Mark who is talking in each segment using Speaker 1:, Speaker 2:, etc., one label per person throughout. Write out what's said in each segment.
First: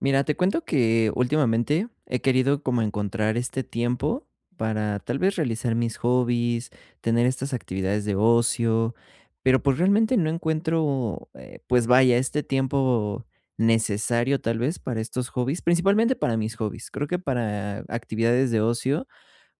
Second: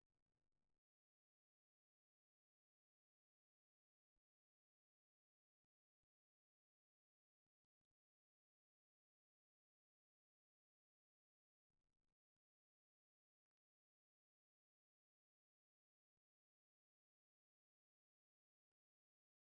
Speaker 1: Mira, te cuento que últimamente he querido como encontrar este tiempo para tal vez realizar mis hobbies, tener estas actividades de ocio, pero pues realmente no encuentro, pues vaya, este tiempo necesario tal vez para estos hobbies, principalmente para mis hobbies. Creo que para actividades de ocio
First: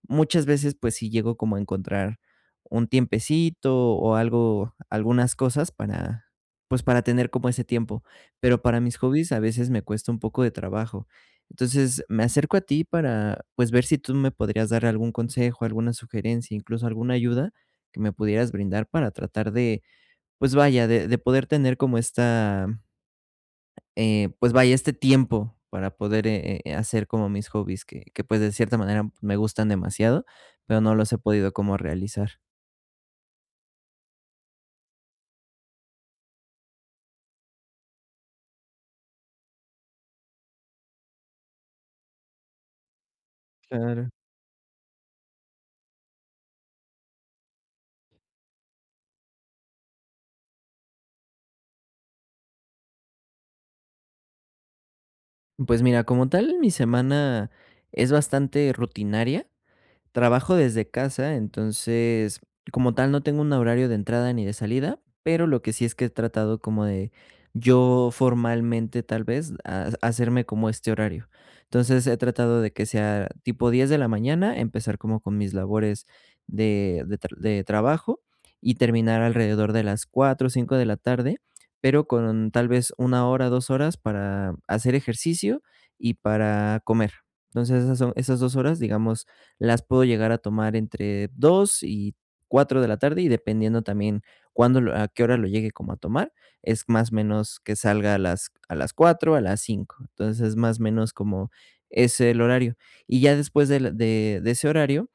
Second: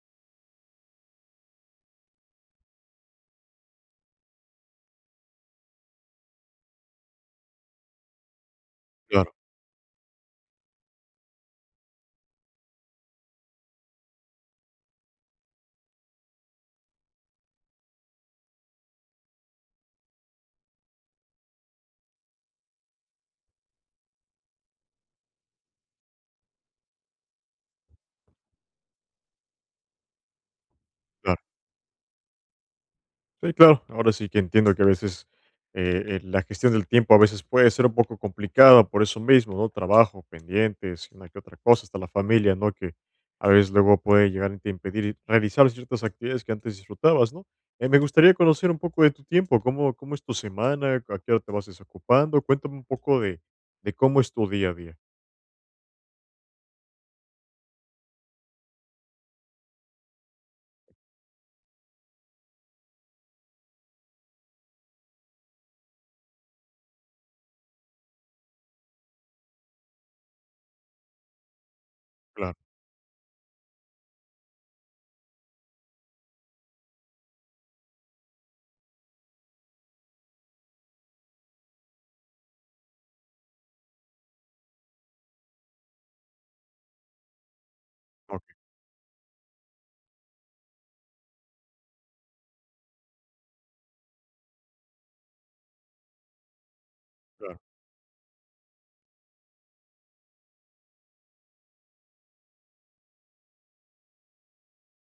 Speaker 1: muchas veces, pues sí llego como a encontrar un tiempecito o algo algunas cosas para, pues, para tener como ese tiempo, pero para mis hobbies
Speaker 2: Claro,
Speaker 1: a veces me cuesta un poco de trabajo. Entonces, me acerco a ti para, pues, ver si tú me podrías dar algún consejo, alguna sugerencia, incluso alguna ayuda que me pudieras brindar para tratar de, pues vaya, de poder tener como esta pues vaya, este tiempo para poder, hacer como mis hobbies que, pues, de cierta manera me gustan demasiado, pero no los he
Speaker 2: claro.
Speaker 1: podido como realizar.
Speaker 2: Sí, claro. Ahora sí que entiendo que a veces la gestión del tiempo a veces puede ser un poco complicada por eso mismo, ¿no? Trabajo, pendientes, una que otra cosa, hasta la familia, ¿no? Que a veces luego
Speaker 1: Claro.
Speaker 2: puede llegar a impedir realizar ciertas actividades que antes disfrutabas, ¿no? Me gustaría conocer un poco de tu tiempo, cómo es tu semana, a qué hora te vas desocupando, cuéntame un poco de cómo es tu día a día.
Speaker 1: Pues mira, como tal, mi semana es bastante rutinaria. Trabajo desde casa, entonces, como tal, no tengo un horario de entrada ni de salida, pero lo que sí es que he tratado como de yo formalmente tal vez hacerme como este horario. Entonces he
Speaker 2: Claro,
Speaker 1: tratado de que sea tipo 10 de la mañana, empezar como con mis labores de trabajo y terminar alrededor de las 4 o 5 de la tarde, pero con tal vez 1 hora, 2 horas para hacer ejercicio y para comer. Entonces esas son esas
Speaker 2: ok,
Speaker 1: 2 horas, digamos, las puedo llegar a tomar entre 2 y 4 de la tarde, y dependiendo también cuándo lo a qué hora lo llegue como a tomar, es más o
Speaker 2: claro,
Speaker 1: menos que salga a las 4 a las 5. Entonces, más o menos como es el horario. Y ya después del de ese horario,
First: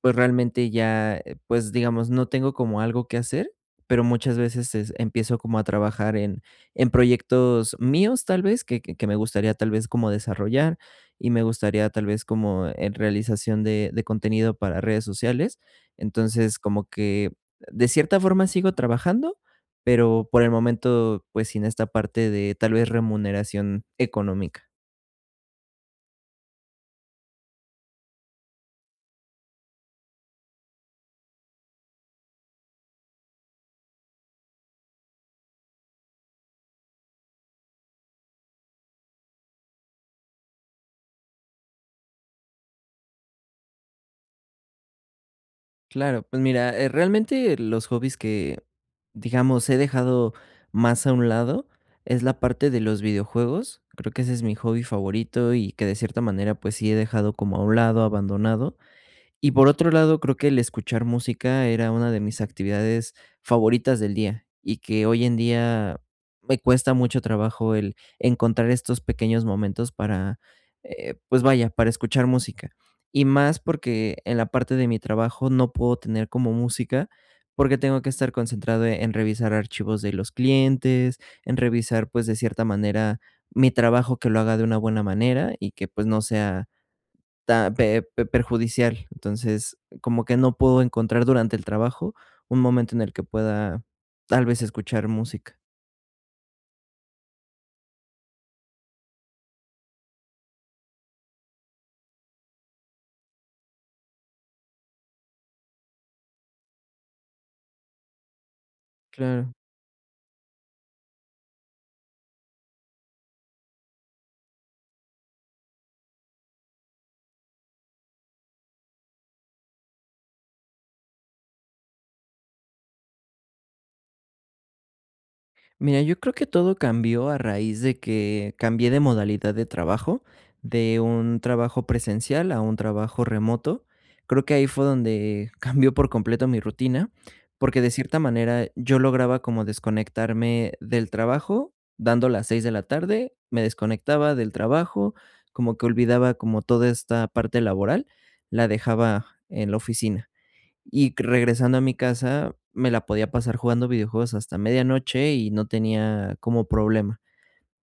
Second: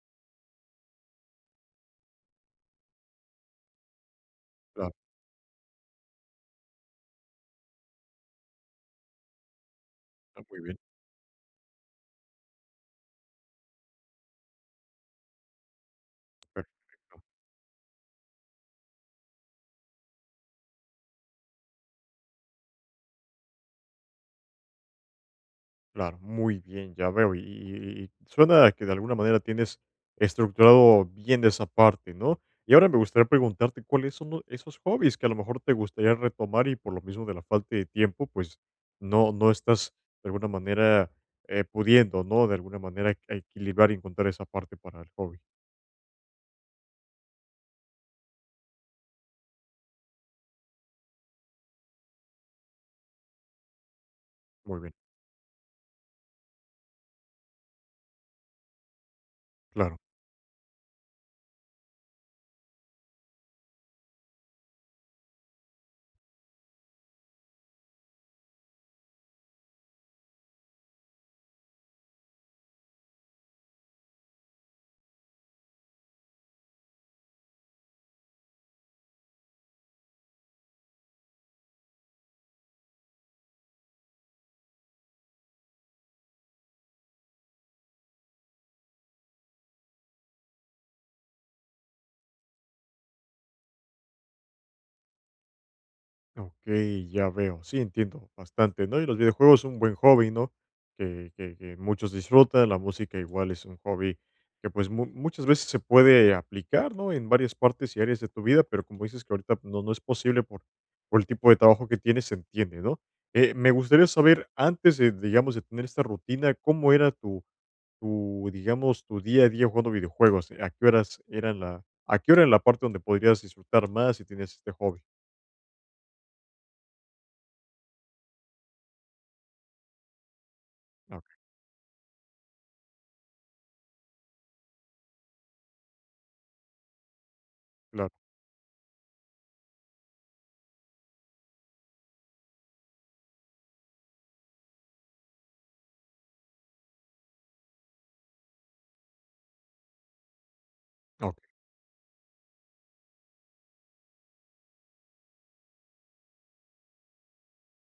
Speaker 1: pues, realmente ya, pues, digamos, no tengo como algo que hacer, pero muchas veces es
Speaker 2: claro,
Speaker 1: empiezo como a trabajar en proyectos míos, tal vez, que me gustaría, tal vez, como
Speaker 2: está muy
Speaker 1: desarrollar,
Speaker 2: bien,
Speaker 1: y me gustaría tal vez como en realización de contenido para redes sociales. Entonces, como
Speaker 2: perfecto.
Speaker 1: que de cierta forma sigo trabajando, pero por el momento, pues, sin esta parte de tal vez remuneración económica.
Speaker 2: Claro, muy bien, ya veo. Y suena a que de alguna manera tienes estructurado bien de esa parte, ¿no? Y ahora me gustaría preguntarte cuáles son esos hobbies que a lo mejor te gustaría retomar y por lo mismo de la falta de tiempo, pues no estás de alguna manera pudiendo, ¿no? De alguna manera equilibrar y encontrar esa parte para el hobby.
Speaker 1: Claro, pues mira, realmente los hobbies que, digamos, he dejado más a un lado es la parte de los videojuegos. Creo que ese es mi
Speaker 2: Muy
Speaker 1: hobby
Speaker 2: bien,
Speaker 1: favorito y que de cierta manera, pues sí he dejado como a un lado, abandonado. Y por otro
Speaker 2: claro.
Speaker 1: lado, creo que el escuchar música era una de mis actividades favoritas del día y que hoy en día me cuesta mucho trabajo el encontrar estos pequeños momentos para, pues vaya, para escuchar música. Y más porque en la parte de mi trabajo no puedo tener como música porque tengo que estar concentrado en revisar archivos de los clientes, en revisar pues de cierta manera mi trabajo que lo haga de una buena manera y que pues no sea ta pe pe perjudicial. Entonces, como que no puedo encontrar durante el trabajo un momento en el que pueda tal vez escuchar música.
Speaker 2: Ok, ya veo, sí, entiendo bastante, ¿no? Y los videojuegos son un buen hobby, ¿no? Que muchos disfrutan, la música igual es un hobby que pues muchas veces se puede aplicar, ¿no? En varias partes y áreas de tu vida, pero como dices que
Speaker 1: Claro.
Speaker 2: ahorita no es posible por el tipo de trabajo que tienes, se entiende, ¿no? Me gustaría saber, antes de, digamos, de tener esta rutina, ¿cómo era tu, digamos, tu día a día jugando videojuegos? ¿A qué horas eran a qué hora en la parte donde podrías disfrutar más si tenías este hobby?
Speaker 1: Mira, yo creo que todo cambió a raíz de que cambié de modalidad de trabajo, de
Speaker 2: Ok,
Speaker 1: un trabajo presencial a un trabajo remoto. Creo que ahí fue donde cambió por completo mi rutina, porque de
Speaker 2: claro.
Speaker 1: cierta manera yo lograba como desconectarme del trabajo, dando las 6 de la tarde, me desconectaba del trabajo, como que olvidaba como toda esta parte laboral, la dejaba en la oficina. Y regresando a mi casa, me la podía pasar jugando videojuegos hasta medianoche y no tenía como problema.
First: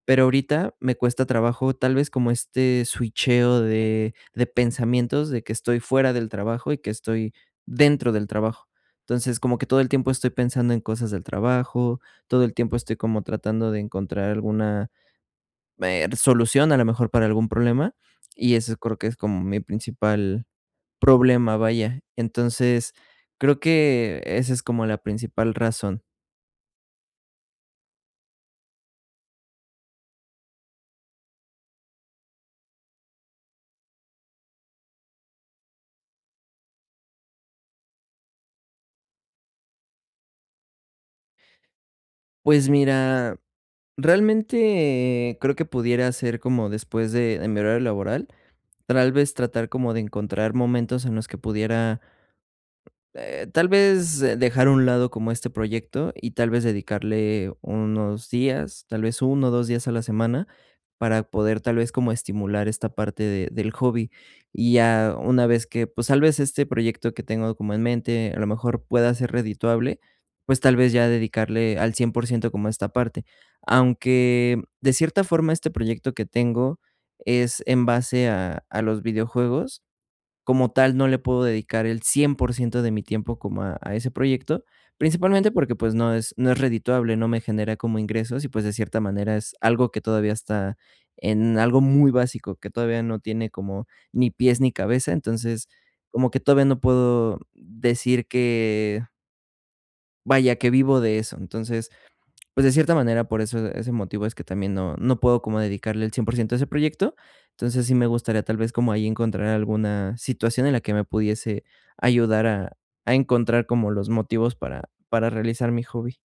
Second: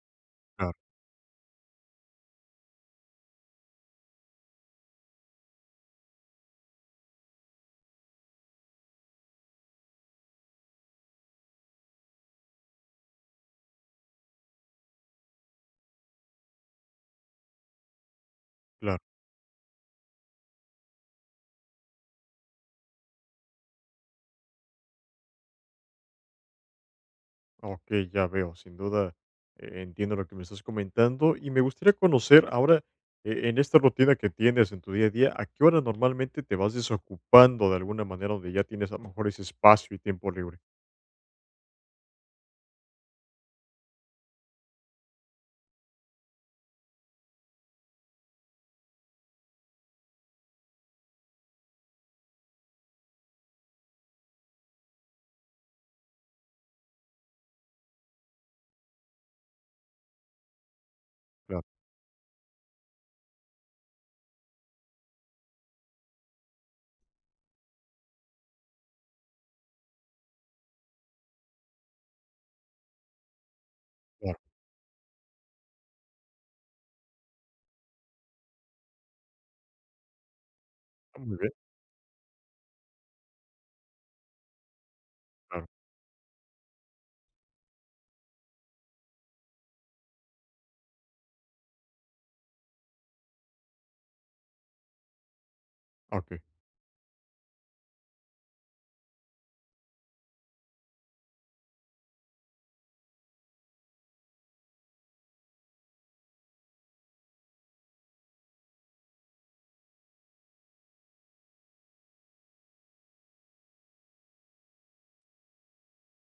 Speaker 1: Pero ahorita
Speaker 2: Claro,
Speaker 1: me cuesta trabajo, tal vez como este switcheo de pensamientos, de que estoy fuera del trabajo y que estoy dentro del trabajo. Entonces, como que todo el tiempo estoy pensando en cosas del trabajo, todo el tiempo estoy como tratando de encontrar alguna, solución, a lo mejor, para algún problema, y eso creo
Speaker 2: claro.
Speaker 1: que es como mi principal problema, vaya. Entonces, creo que esa es como la principal razón.
Speaker 2: Ok, ya veo. Sin duda, entiendo lo que me estás comentando y me gustaría conocer ahora, en esta rutina que tienes en tu día a día, ¿a qué hora normalmente te vas desocupando de alguna manera donde ya tienes a lo mejor ese espacio y tiempo libre?
Speaker 1: Pues mira, realmente creo que pudiera ser como después de mi horario laboral, tal vez tratar como de encontrar momentos en los que pudiera tal vez, dejar a un lado como este proyecto y tal vez dedicarle unos días, tal vez 1 o 2 días a la semana para poder
Speaker 2: Claro,
Speaker 1: tal vez como estimular esta parte de del hobby. Y ya una vez que, pues, tal vez este proyecto que tengo como en mente, a lo mejor pueda ser redituable, pues, tal vez ya dedicarle al 100% como a esta parte.
Speaker 2: claro.
Speaker 1: Aunque de cierta forma este proyecto que tengo es en base a los videojuegos, como tal, no le
Speaker 2: Ah, muy
Speaker 1: puedo
Speaker 2: bien,
Speaker 1: dedicar el 100% de mi tiempo como a ese proyecto, principalmente
Speaker 2: claro.
Speaker 1: porque, pues, no es redituable, no me genera como ingresos y, pues, de cierta manera es algo que todavía está en algo muy básico, que todavía no tiene como ni pies ni cabeza. Entonces, como
Speaker 2: Ok.
Speaker 1: que todavía no puedo decir que, vaya, que vivo de eso. Entonces, pues, de cierta manera, por eso ese motivo es que también no puedo como dedicarle el 100% a ese proyecto. Entonces, sí me gustaría tal vez como ahí encontrar alguna situación en la que me pudiese ayudar a encontrar como los motivos para realizar mi hobby.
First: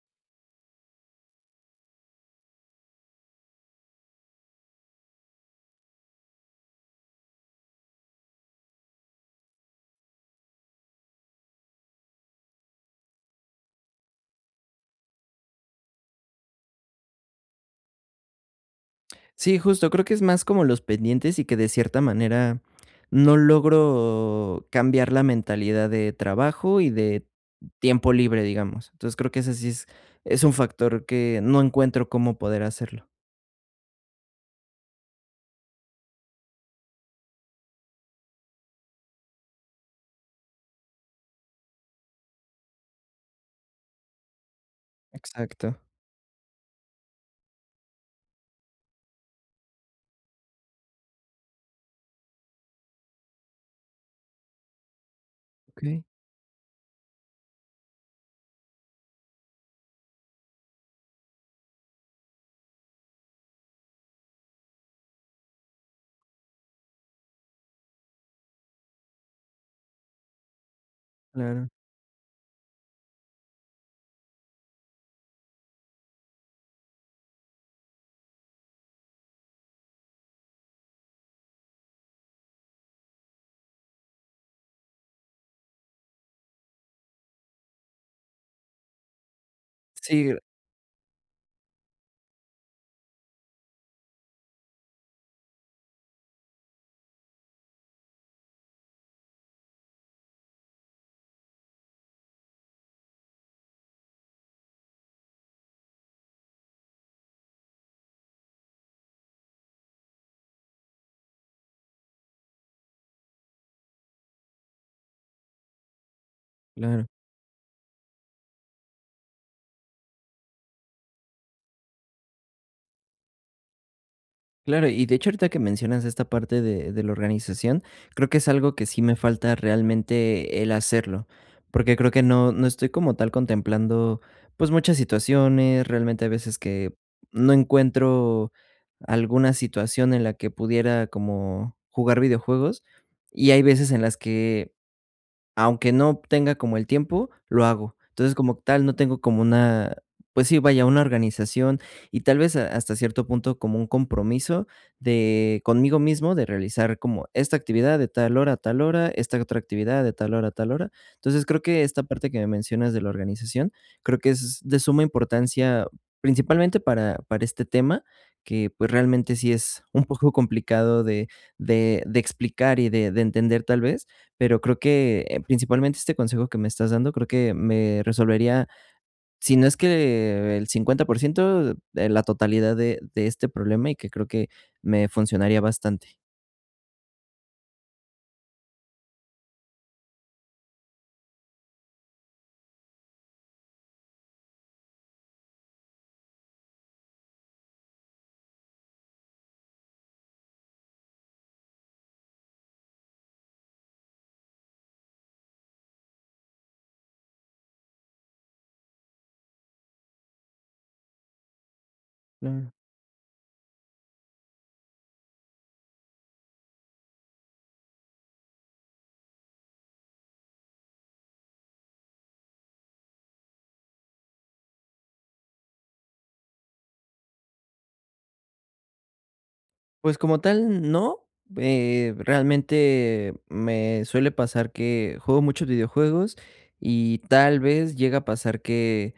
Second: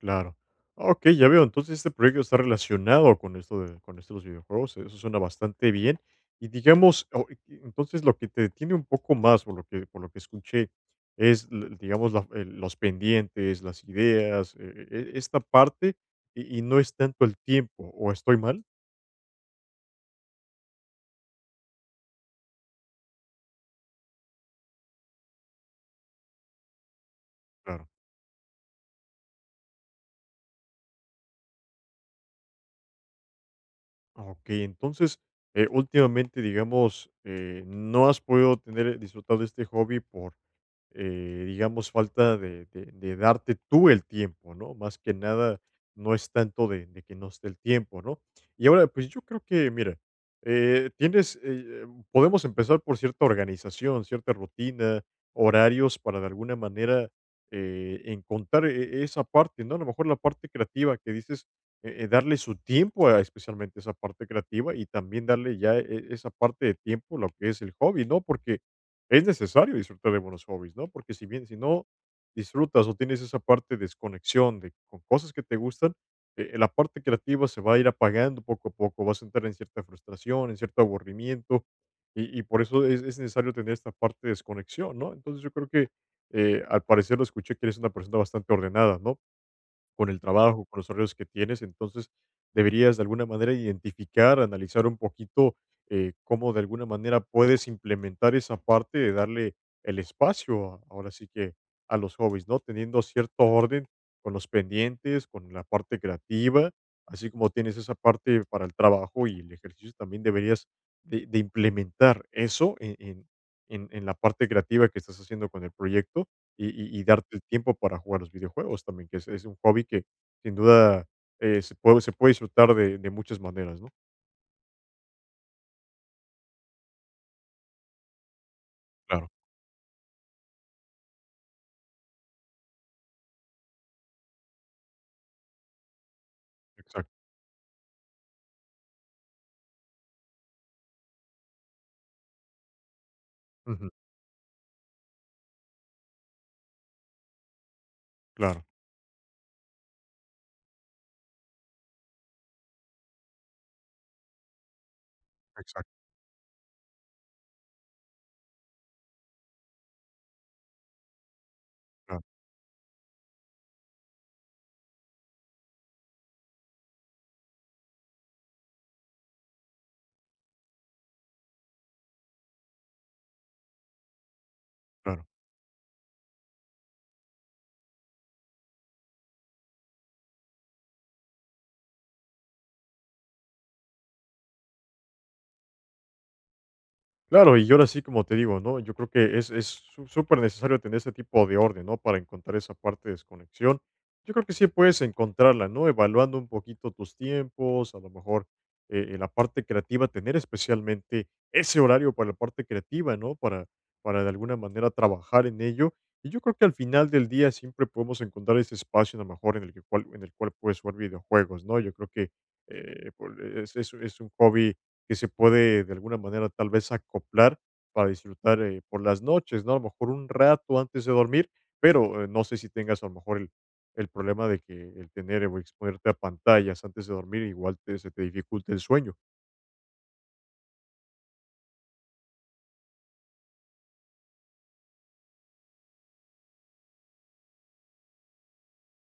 Speaker 2: Claro. Ah, okey, ya veo. Entonces, este proyecto está relacionado con esto de los videojuegos. Eso suena bastante bien. Y digamos, entonces, lo que te detiene un poco más, por lo que escuché, es, l digamos, la el los pendientes, las ideas, e esta parte, y no es tanto el tiempo, ¿o estoy mal?
Speaker 1: Sí, justo, creo que es más como los pendientes y que de cierta manera no logro cambiar la mentalidad de trabajo y de
Speaker 2: Claro.
Speaker 1: tiempo libre, digamos. Entonces, creo que ese sí es un factor que no encuentro cómo poder hacerlo.
Speaker 2: Okey, entonces, últimamente, digamos, no has podido tener disfrutar de este hobby por digamos, falta de darte tú el tiempo, ¿no? Más que nada,
Speaker 1: Exacto.
Speaker 2: no es tanto de que no esté el tiempo, ¿no? Y ahora, pues yo creo que, mira, eh, tienes, eh, eh, podemos empezar por cierta organización, cierta rutina, horarios
Speaker 1: Okey,
Speaker 2: para de alguna manera encontrar esa parte, ¿no? A lo mejor la parte creativa que dices, darle su tiempo a especialmente esa parte creativa y también darle ya esa parte de tiempo, lo que es el hobby, ¿no? Porque es necesario disfrutar de buenos hobbies, ¿no? Porque si bien si
Speaker 1: claro.
Speaker 2: no disfrutas o tienes esa parte de desconexión de con cosas que te gustan, la parte creativa se va a ir apagando poco a poco, vas a entrar en cierta frustración, en cierto aburrimiento, y por eso es necesario tener esta parte de desconexión, ¿no? Entonces yo creo que al parecer lo escuché que eres una persona bastante ordenada, ¿no? Con el
Speaker 1: Sí,
Speaker 2: trabajo, con los horarios que tienes. Entonces, deberías de alguna manera identificar, analizar un poquito cómo de alguna manera puedes implementar esa parte de darle el espacio, ahora sí que a los hobbies, ¿no? Teniendo cierto orden con los pendientes, con la parte creativa, así como tienes esa parte para el trabajo y el ejercicio, también deberías de implementar eso en- la parte creativa que estás haciendo con el proyecto y y
Speaker 1: claro,
Speaker 2: darte el tiempo para jugar los videojuegos también, que es un hobby que sin duda, se puede disfrutar de muchas maneras, ¿no?
Speaker 1: claro. Y de hecho, ahorita que mencionas esta parte de la organización, creo que es algo que sí me
Speaker 2: Claro.
Speaker 1: falta realmente el hacerlo, porque creo que no, no estoy como tal contemplando pues muchas situaciones, realmente a veces que
Speaker 2: Exacto.
Speaker 1: no encuentro alguna situación en la que pudiera como jugar videojuegos y hay
Speaker 2: Ujú.
Speaker 1: veces en las que aunque no tenga como el tiempo, lo hago. Entonces, como
Speaker 2: Claro.
Speaker 1: tal, no tengo como una, pues sí, vaya, una organización y tal vez hasta cierto punto como un compromiso de conmigo
Speaker 2: Exacto.
Speaker 1: mismo de realizar como esta actividad de tal hora a tal hora, esta otra actividad de tal hora a tal hora. Entonces, creo que esta
Speaker 2: Claro,
Speaker 1: parte que me mencionas de la organización, creo que es de suma importancia principalmente para este tema, que pues realmente sí es un poco complicado de explicar y de entender tal vez. Pero creo que,
Speaker 2: claro.
Speaker 1: principalmente este consejo que me estás dando, creo que me resolvería, si no es que el 50% de la totalidad de este problema, y que creo que me funcionaría bastante.
Speaker 2: Claro, y ahora sí, como te digo, ¿no? Yo creo que es súper necesario tener ese tipo de orden, ¿no? Para encontrar esa parte de desconexión. Yo creo que sí puedes encontrarla, ¿no? Evaluando un poquito tus tiempos, a lo mejor en la parte creativa, tener especialmente ese horario para la parte creativa, ¿no? Para de alguna manera trabajar en ello. Y yo creo que al final del día siempre podemos encontrar ese espacio, a lo mejor, en el cual puedes jugar videojuegos, ¿no? Yo creo que
Speaker 1: Claro.
Speaker 2: es un hobby que se puede de alguna manera tal vez acoplar para disfrutar por las noches, ¿no? A lo mejor un rato antes de dormir, pero no sé si tengas a lo mejor el problema de que el tener o exponerte a pantallas antes de dormir igual se te dificulta el sueño.
Speaker 1: Pues, como tal, no, realmente me suele pasar que juego muchos videojuegos y tal vez llega a pasar que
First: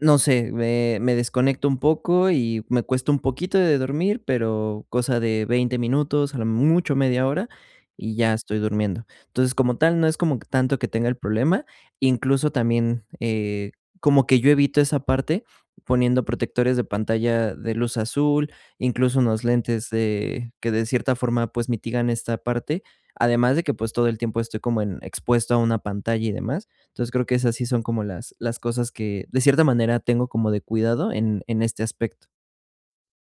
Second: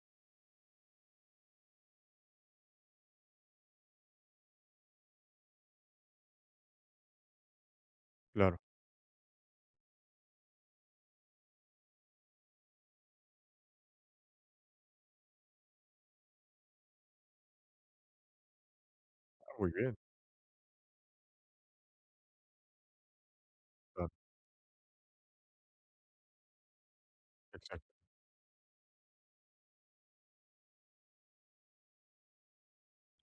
Speaker 1: no sé, me desconecto un poco y me cuesta un poquito de dormir, pero cosa de 20 minutos, a lo mucho media hora, y ya
Speaker 2: Claro,
Speaker 1: estoy durmiendo. Entonces, como tal, no es como que tanto que tenga el problema, incluso también, como que yo evito esa parte poniendo protectores de pantalla de luz azul, incluso unos
Speaker 2: ah, muy
Speaker 1: lentes
Speaker 2: bien.
Speaker 1: de que de cierta forma, pues, mitigan esta parte, además de que, pues, todo
Speaker 2: Claro,
Speaker 1: el tiempo estoy como en expuesto a una pantalla y demás. Entonces creo que esas sí son
Speaker 2: exacto.
Speaker 1: como las cosas que, de cierta manera, tengo como de cuidado en este aspecto.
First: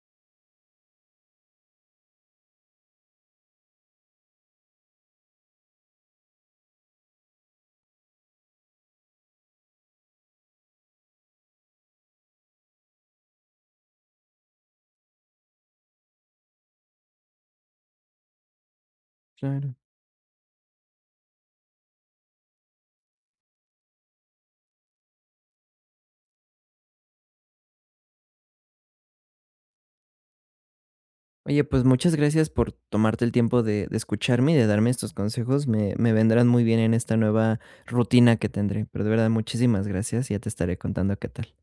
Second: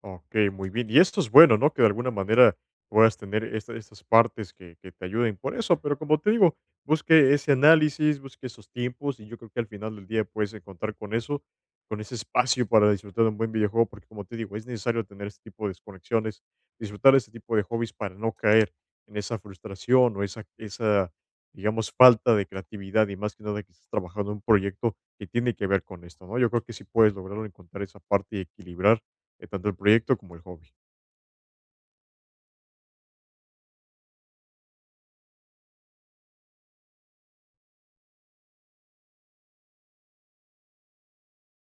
Speaker 2: Ok, muy bien. Y esto es bueno, ¿no? Que de alguna manera puedas tener estas partes que te ayuden por eso, pero como te digo, busque ese análisis, busque esos tiempos y yo creo que al final del día puedes encontrar con eso, con ese espacio para disfrutar de un buen videojuego, porque como te digo, es necesario tener este tipo de desconexiones, disfrutar este tipo de hobbies para no caer en esa
Speaker 1: Claro.
Speaker 2: frustración o digamos, falta de creatividad y más que nada que estás trabajando en un proyecto que tiene que ver con esto, ¿no? Yo creo que si puedes lograrlo encontrar esa parte y equilibrar tanto el proyecto como el hobby.
Speaker 1: Oye, pues muchas gracias por tomarte el tiempo de escucharme y de darme estos consejos. Me vendrán muy bien en esta nueva rutina que tendré, pero de verdad muchísimas gracias, y ya te estaré contando qué tal.